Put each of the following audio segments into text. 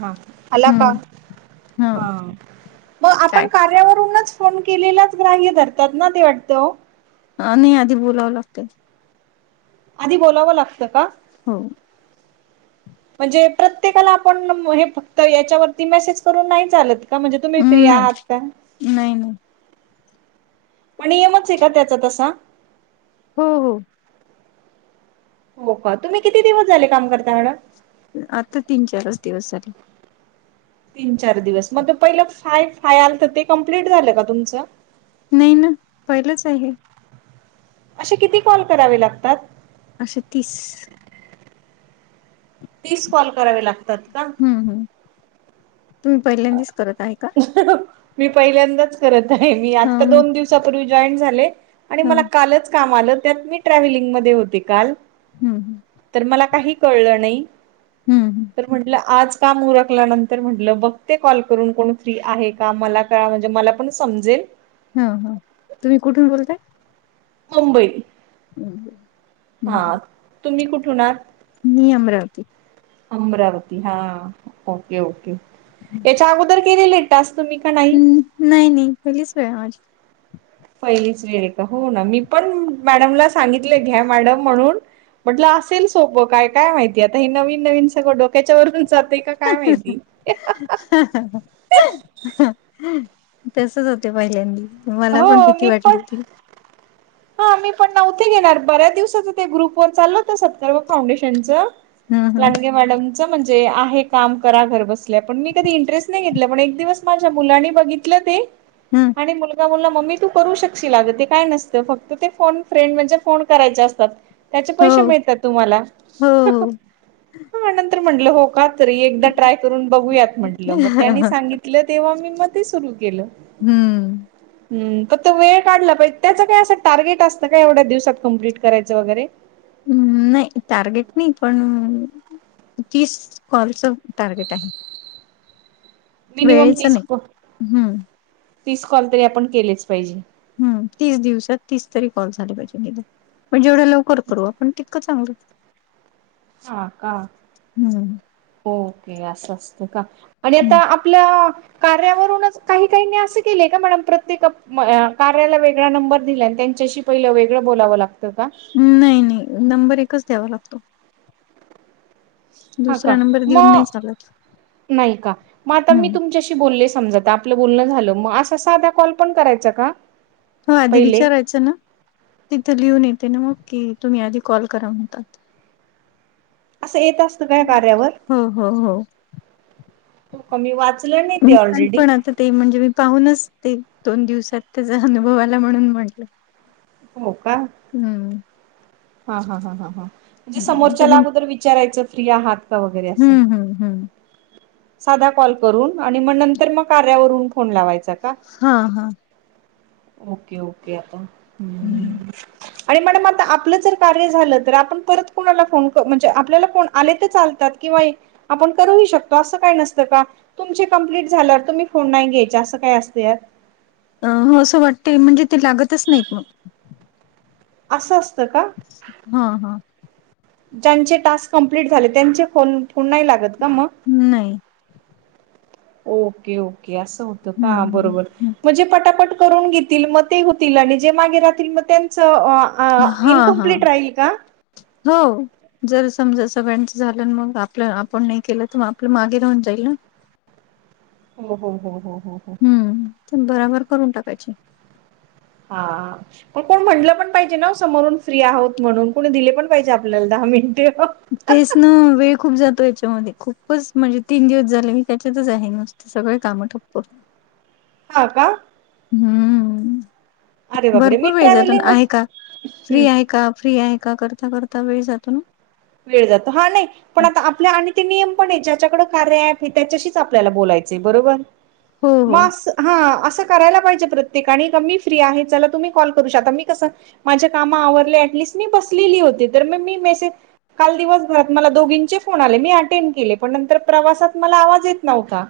हा आला का? हम्म हो हा मग काय आपण कार्यावरूनचं फोन केलेलाच ग्राह्य धरतात ना ते वाटतं ओ. ह नाही आधी बोलावं लागते. आधी बोलावं लागतं का? हो. म्हणजे प्रत्येकाला आपण हे फक्त याच्यावरती मेसेज करून नाही चालत का म्हणजे तुम्ही फ्री हम्म नाही आहात का? नाही नाही. म नियमच आय का त्याचा तसा. हो हो. हो का तुम्ही किती दिवस झाले काम करता मॅडम? आता तीन चारच दिवस झाले. तीन चार दिवस मग ते पहिलं फाय फाय आलत ते कम्प्लीट झालं का तुमचं? नाही ना पहिलंचाय हे. अशे किती कॉल करावे लागतात. अशे तीस. तीस कॉल करावे लागत हम्म हम् तुम्ही पहिल्यांदीच करत आहे का? मी पहिल्यांदाच करत आहे मी ह आत्ता दोन दिवसापूर्वी जॉईन झाले. आणि ह मला कालच काम आलं त्यात मी ट्रॅव्हेव्लिंग मध्ये होते काल. हम् हम. तर मला काही कळलं नाही हम्म तर म्हटलं आज काम उरखल्यानंतर म्हटलं बघ ते कॉल करून कोण फ्री आहे का मला का म्हणजे मला पण समजेल. ह हा तुम्ही कुठून बोलताय? मुंबई. हम्. हा तुम्ही कुठन आहात? ही अमरावती. अमरावती हा ओके ओके याच्या अगोदर केलेली टास्क तुम्ही? का नाही हम्म नाही नाही पयलीच वेळ आहे माझी. पहिलीच वेळय का हो ना मी पण मॅडमला सांगितलं घ्या मॅडम म्हणून. म्हटलं असेल सोपं काय काय माहिती आता हे नवीन नवीन सगळं डोक्याच्या वरूनच जातेय क [inaudible] तसच होते पहिल्यांदी. मला पण हो भीती मी वाटली पण होती हा मी पण ना उथे घेणार बऱ्याच दिवसाच ते ग्रुप वर चालल होत सत्कार फाउंडेशनच ह ह लांडगे मॅडम. च म्हणजे आहे काम करा घर बसल्या पण मी कधी इंटरेस्ट नाही घेतलं पण एक दिवस माझ्या मुलांनी बघितलं ते ह आणि मुल मला म्हंटला मम्मी तू करू शकशील अग ते काय नसतं फक्त ते फोन फ्रेंड म्हणजे फोन करायचे असतात त्याचे हो पैसे मिळतात तुम्हाला हो हो नंतर म्हटलं हो का तरी एकदा ट्राय करून बघूयात म्हंटलं मग त्यांनी सांगितलं तेव्हा मी म ते सुरू केलं. हम्म. हम् तर त वेळ काढला पाहिजे त्याच काय असं टार्गेट असतं का एवढ्या दिवसात कम्प्लीट करायचं वगैरे. हम्म नाही टार्गेट नाही पण तीस कॉलच टार्गेट आहे. मिनिमम वेळेच तीस नाही क हम्म तीस कॉल तरी आपण केलेच पाहिजे. ह तीस दिवसात तीस तरी कॉल झाले पाहिजे निदान पण जेवढ लवकर करू आपण तीतक चांगलं. हा का हम्म ओके असं असत का आणि आता हम्म आपल्या कार्यावरूनच काही काही नी अस केलय का मॅडम प्रत्येक कार्याला वेगळा नंबर दिलाय आणि त्यांच्याशी पहिलं वेगळं बोलावं लागतं का? नाही नाही नंबर एकच द्यावा लागतो. ह का दुसरा नंबर म देऊन नाही चालत नाही का मग आता मी हम्म तुमच्याशी बोलले समजा त आपलं बोलण झाल मग असा साधा कॉल पण करायचा का? हो आधी पहिले? विचारायचं ना तिथे लिहून येते ना ओके तुम्ही आधी कॉल करा म्हणतात. असं येत असत काय कार्यावर. हो हो हो तु का मी वाचलं नायी ते नाही ऑलरेडी पण आता ते म्हणजे मी पाहूनच ते दोन दिवसात त्याचा अनुभव आला म्हणून म्हटलं हो का हम्म हा हा ह ह हा म्हणजे समोरच्याला तुम्ही अगोदर विचारायचं फ्री आहात? का वगैरे असं. हम्म हम्म हम्म साधा कॉल करून आणि मग नंतर मग कार्यावरून फोन लावायचा का? हा हा ओके ओके आता हं. हम् आणि मॅडम आता आपलं जर कार्य झालं तर आपण परत कोणाला फोन म्हणजे आपल्याला फोन आले तर चालतात? किंवा आपण करू ही शकतो असं काय नसतं का तुमची कम्प्लीट झाल्यावर तुम्ही फोन नाही घ्यायचे असं काय असतयात? अ हो असं वाटते म्हणजे ते लागतच नाहीत मग असं असतं का? हं हं ज्यांचे टास्क कंमप्लीट झाले त्यांचे फ फोन नाही लागत का मग? नाही. ओके ओके असं होतं हम्म का बरोबर हम्म म्हणजे पटापट करून घेतील म ते होतील आणि जे मागे राहतील मग त्यांच अ हा हा हो जर समजा सगळ्यांच झालं मग आपलं आपण नाही केलं, तर मग आपलं मागे राहून जाईल ना? हो हो हो हो हो हो हम्म ते भराभर करून टाकायचे. हा पण कोण म्हटलं पण पाहिजे ना समोरून फ्री आहोत म्हणून कोणी दिले पण पाहिजे आपल्याला दहा मिनटें तेच ना वेळ खूप जातो याच्यामध्ये खूपच म्हणजे तीन दिवस झाले मी त्याच्यातच आहे नुस ते सगळे कामं ठप्प हा का? अरे हम्म बापरे मी भरपूर वेळ जातो अन ट्रॅव्हलिंग होत हम्म फ्री आहे का फ्री आहे का करत. करता करता वेळ जातो ना वेळ जातो हा नायी पण आता आपल्या आणि ते नियम पण आहे. ज्याच्याकडे कार्या ॲपय त्याच्याशीच आपल्याला बोलायचय बरोबर हो, हो. मग असं हा असं करायला पाहिजे प्रत्येकाने का मी फ्री आहे. चला तुम्ही कॉल करू शकता आता मी कसं माझ्या काम आवरले ऍटलिस्ट मी बसलेली होती. तर मग मी मेसेज काल दिवसभरात मला दोघींचे फोन आले मी अटेंड केले पण नंतर प्रवासात मला आवाज येत नव्हता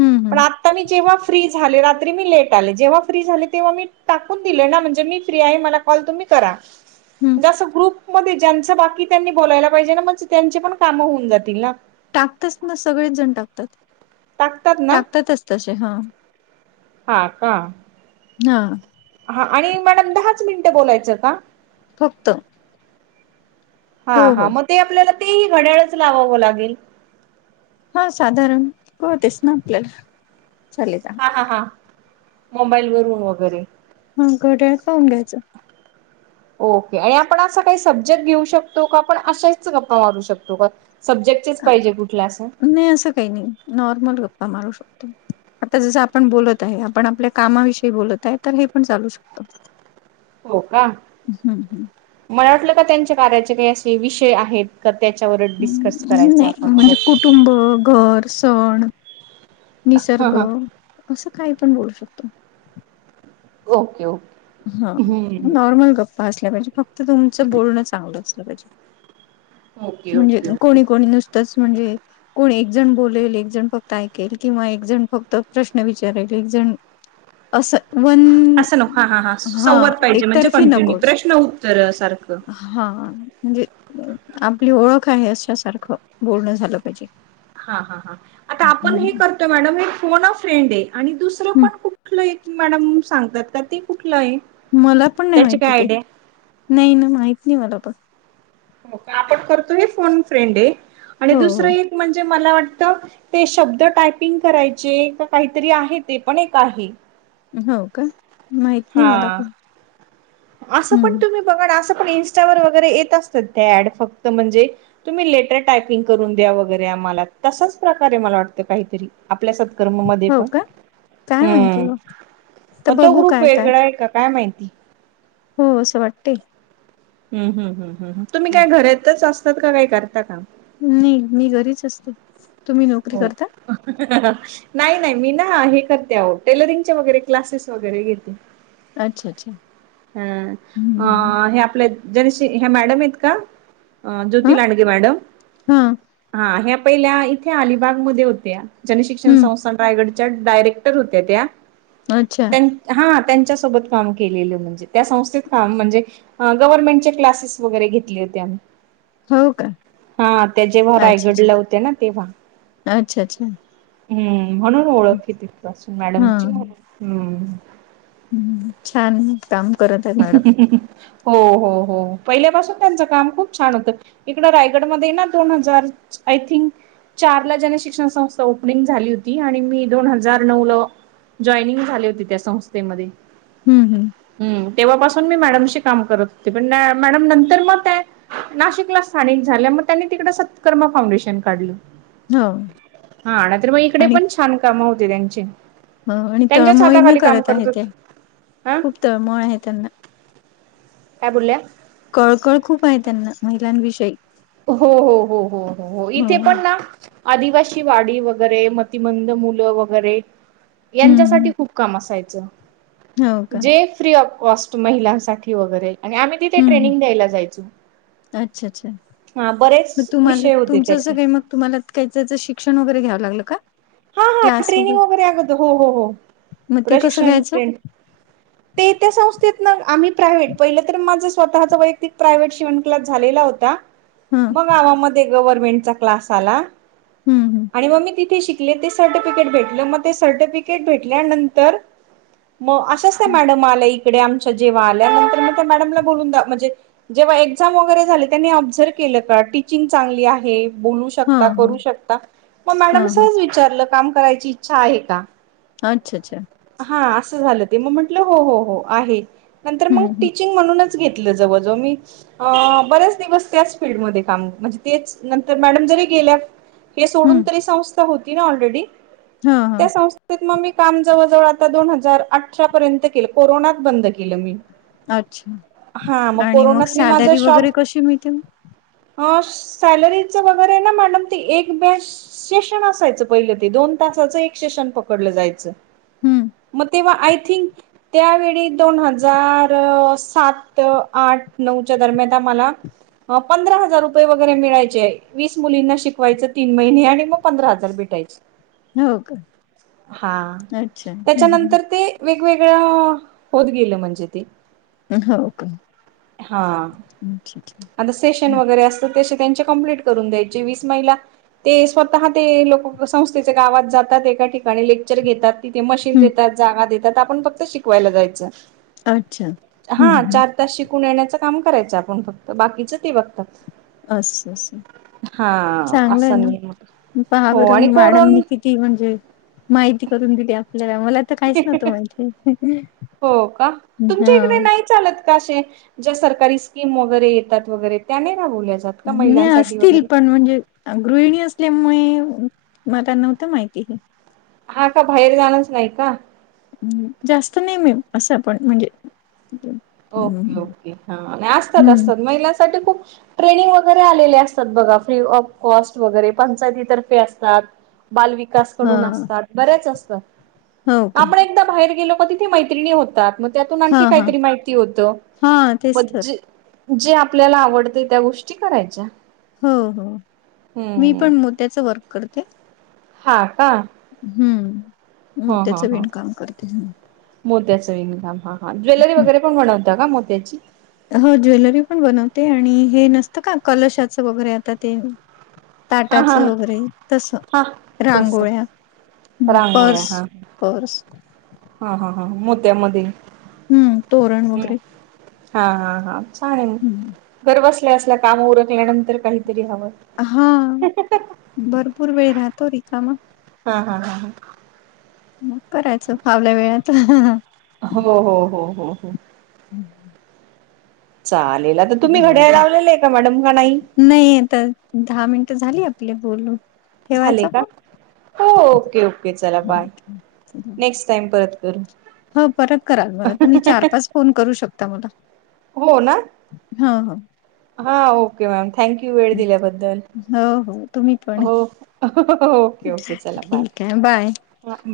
हं, पण हं, आता मी जेव्हा फ्री झाले रात्री मी लेट आले जेव्हा फ्री झाले. तेव्हा मी टाकून दिले ना म्हणजे मी फ्री आहे. मला कॉल तुम्ही करा हं. जसं ग्रुपमध्ये ज्यांनचं बाकीय त्यांनी बोलायला पाहिजे ना म त्यांचे पण कामं होऊन जातील ना टाकतात ना सगळेच जण टाकतात टाकतात ना टाकतातच तसे हां हा का हा हा आणि मॅडम दहाच मिनिटं बोलायचं का? फक्त! हा हो, हा हो. मग ते आपल्याला तेही घड्याळच लावावं लागेल. हा साधारण कळतेच ना आपल्याला झालेला हा हा हा मोबाईल वरून वगैरे हा घड्याळ पाहून घ्यायचं ओके आणि आपण असं काही सब्जेक्ट घेऊ शकतो. का आपण अशाच गप्पा मारू शकतो का सब्जेक्ट चेस अ, पाहिजे कुठल्या आस. नाही असं. काही नाही नॉर्मल गप्पा मारू शकतो. आता जसं आपण बोलत आहे. आपण आपल्या कामाविषयी बोलत आहे तर हे पण चालू शकत. हो का हं. मला वाटलं का त्यांच्या कार्याचे काही असे विषय आहेत. क त्याच्यावरच डिस्कस हं, करायच नाही आपण. म्हणजे [unintelligible] कुटुंब, घर, सण, हा निसर्ग, हा असं काही पण बोलू शकतो. Okay okay. हा हम्म नॉर्मल गप्पा असल्या पाहिजे फक्त तुमचं बोलणं चांगलं असलं पाहिजे. ओके म्हणजे ओके ओके कोणी कोणी नुसतच म्हणजे. कोण एक जण बोलेल एकजण फक्त ऐकेल किंवा एक जण फक्त प्रश्न विचारेल एक जण असं वन ह [inaudible] असं नको हा हा हा संवाद पाहिजे म्हणजे एकतर्फी कंटिन्यू नकोच प्रश्न उत्तर सारखं. हा म्हणजे आपली ओळख आहे अशसारखं बोलण झालं पाहिजे. हा हा हा आता आपण हे हम्म करतोय मॅडम हे फोन फ्रेंड हे आणि दुसरं हम्म पण कुठलं एक. मॅडम सांगतात का ते कुठलं हे. मला पण नाही माहिती ते नाही ना, माहत नाही मला पण. हो का आपण करतोय फोन फ्रेंड हे आणि हो हो. दुसरं एक म्हणजे मला वाटत ते शब्द टायपिंग करायचे का काहीतरी आहे ते पण एक आहे. हव का माहत हा नाही मला पण हम्म. बघ डअसं पण ईंन्टा वर वगैरे येत असतात ते ऍड फक्त म्हणजे. तुम्ही लेटर टायपिंग करून द्या वगैरे आम्हाला तसाच प्रकारे मला वाटतं काहीतरी आपल्या सत. कर्म मधे हो पण का काय माहिती हम्म हो म तो ग्रुप. काय का माहिती. हो असं वाटते. हम्म हम्म हम्म हम्म ह तुम्ही काय घरातच असतात का काही करता काम? नाही मी घरीच असतो तुम्ही नोकरी करता? [unintelligible] नाही नाही मी ना हे करते आओ टेलरिंगच्या वगैरे क्लासेस वगैरे घेते. अच्छा अच्छा हा हम्म अं हे आपल्येत. जन शी ह्या मॅडम हेत का ह ज्योती लांडगे मॅडम हा हा ह्या प पहिल्या इथे अलिबाग मध्ये होत्या जनशिक्षण हम्म संस्थान रायगडच्या डायरेक्टर होत्या त्या. अच्छा त्यांन हा त्यांच्या सोबत काम केलेलं म्हणजे त्या संस्थेत काम म्हणजे. ह गव्हर्नमेंटचे क्लासेस वगैरे घेतले होते आम्ही. हो का हा त्या जेव्हा अच्छा अच्छा रायगडला होत्या ना तेव्हा. अच्छा अच्छा. हम्म म्हणून ओळखे तिथपासून हा मॅडमची हम्म. हम्म हम्म छान हम्म. काम करत हाय. हो हो हो पहिल्यापासून त्यांच काम खूप छान होत. इकड रायगडमध्येध्ये ना दोन हजार आय थिंक. चार ला जन शिक्षण संस्था ओपनिंग झाली होती आणि मी दोन हजार नऊ ल जॉइनिंग झाली होती त्या संस्थेमध्ये. हम्म हम्म. हम्म तेव्हापासून मी मॅडमशी काम करत होती पण मॅडम नंतर मग त्या [unintelligible] नाशिकला स्थानिक झाल्या म त्यांनी तिकड सत्कर्म फाउंडेशन काढलं. हो हा नाही तर मग इकडे पण छान कामं होते त्यांचे. ह आणि त्यांच्याच तळमळीने हाताखाली काम करत आहे होत. ते हा खूप तळमळ आहे त्यांना. काय बोल्या. कळकळ खूप आहे त्यांना महिलां विषयी. हो हो हो हो हो हो इथे पण ना आदिवासी वाडी वगैरे मतिमंद मुलं वगैरे हम्म यांच्यासाठी हम्म खूप काम असायचं हो का जे फ्री ऑफ कॉस्ट महिलांसाठी वगैरे आणि आम्ही तिथे हम्म ट्रेनिंग द्यायला जायचो. अच्छा अच्छा हा मग बरेच तुम्हाला विषय होते तुमचं अस त्याचे काही मग तुम्हाला काई त्याचं शिक्षण वगैरे घ्याल लागलं का. हा हा ट्रेनिंग वगैरे [unintelligible] हो हो हो मग ते कसं प्प्रशिक्षण घ्यायचं? ट्रेनी ते त्या संस्थेतन आम्ही प्रायव्हेट पहिलं तर माझं स्वतःचा वैयक्तिक प्रायव्हेट शिवन कलास झालेला होत ता हां. म गावा मध्ये गव्हर्मेंटचा क्लास आला हं हं आणि म मी तिथे शी. कले ते सर्टिफिकेट भेटले मग ते सर्टिफिकेट भेटल्यानंतर मग अशाच त्या हं. मॅडम आल्या इकडे आमच्या जेव्हा आल्या नंतर मग त्या मॅडमला बोलून द म्हणजे जेव्हा एक्झाम वगैर झाले त्यांनी ऑबझर्व केलं का टीचिंग चांगली आहे बोलू श शकता हां हां करू शकता मग मॅडम हां ने हां. सहज विचारलं काम करायची इच्छा आहे का. अच्छा अच्छा. हा असं झालं ते मग म्हटलं हो हो हो आहे नंतर हं मग हं टीचिंग म्हणूनच घेतलं जवळ जवळ मी अ बर्याच दिवस त्याच फीलल्डमध्ये काम म्हणजे तेच नंतर मॅडम जरी गेल्या हे सोडून हं. तरी संस्था होती ना ऑलरेडी हां हां. त्या संस्थेत मग मी काम जवळ जवळ आता दोन हजार अठरा पर्यंत केलं कोरोनात बंद केलं मी. अच्छा हा आणि मग कोरोनात मी माझा सॅलरी शॉप वगैरे कशी मिळते म. अ सॅलरीच वगैरे ना मॅडम ते एक बॅच सेशन असायचं पहिलं ते दोन तासाचं एक सेशन पकडलं जायचं. हम्म. मग तेव्हा आय थिंक त्यावेळी दोन हजार सात आठ नऊच्या दरम्यान आम्हाला पंधरा हजार रुपये वगैरे मिळायचे वीस मुलींना शिकवायचं तीन महिने आणि मग पंधरा हजार भेटायचे. हो का हा अ. त्याच्यानंतर ते वेगवेगळं होत गेलं म्हणजे ते. हो का हा ठीक आहे. आता सेशन वगैरे असतं ते त्यांचे कंम्प्लीट करून द्यायचे वीस महिला ते स्वतः ह ते लोक संस्थेच्या गावात जातात एका ठिकाणी लेक्चर घेतात. ते मशीन हं. देतात जागा देतात आपण फक्त शिकवायला जायचं अच्छा. हं हा हं. चार ता शिकून येण्याचं काम करायचं आपण फक्त बाकीचं ते बघतात. अस अस हा चांगलं आहे असं ना नाही हो आणि [unintelligible] मॅडमनी कोरोन कित ती म्हणजे माहिती करून दिली आपल्याला मला तर काहीच नव्हतं माहिती. हो का तुमच्या हां. इकडे नाहीत ज्या सरकारी स्कीम वगैरे येतात वगैरे त्या नाही राबवल्या जात. का नाही महिलांसाठी असतील वगैरे पण म्हणजे गृहिणी असल्यामुळे मला नव्हतं माहिती हे. हा का बाहेर जाणंच नाही का. जास्त नाही म्हण असं पण म्हणजे ओके ओके हा आणि असतात हम्म असतात महिलांसाठी खूप ट्रेनिंग वगैरे आलेले असतात बघा फ्री ऑफ कॉस्ट वगैरे पंचायतीतर्फे असतात बालविकास हा कडून असतात बरेच असतात हो का आपण एक एकदा बाहेर गेलो का तिथे मैत्रीणी होतात मग त्यातून आणखी हा हा काहीतरी माहिती होत हा तेच मग तर जे- जे आपल्याला आवडते त्या गोष्टी करायच्या. हो हो मी हम्म पण मोत्याचं वर्क करते. हा का? हम्म मोत्याचा विण काम करते. मोत्याचा विणकाम हा हा ज्वेलरी हम्म. वगैरे पण बनवता का मोत्याची? हो ज्वेलरी पण बनवते आणि हे नसतं का कलशाचं वगैरे आता ते हा ताटाच हा वगैरे तसं हा. तस रांगोळ्या, रांगोळ्या पर्स. हा पर्स हा हा हा मोत्यामध्ये. हम्म तोरण हम्म. वगैरे. हा हा हा छान आहे हम्म घर बसल्या बसल्या काम उरखल्यानंतर काहीतरी हवं. हा भरपूर वेळ राहतो रिकामा. हा हा हा. मग करायचं फावल्या वेळात. हो हो हो हो हो. हम्म हम्म. चालेल आता तुम्ही घड्या लावलेलं का मॅडम का नाही? नाही आता दहा मिनट झाली आपले बोलू. झाले का हो ओके ओके चला हा. बाय नेक्स्ट टाईम परत करू. हो परत करा मला तुम्ही चार-पाच फोन करू शकता मला. हो ना हा हाव. ओके मॅम थँक यू वेळ हो दिल्याबद्दल हो हो तुम्ही पण हो. ओके ओके चला ठीक आहे बाय.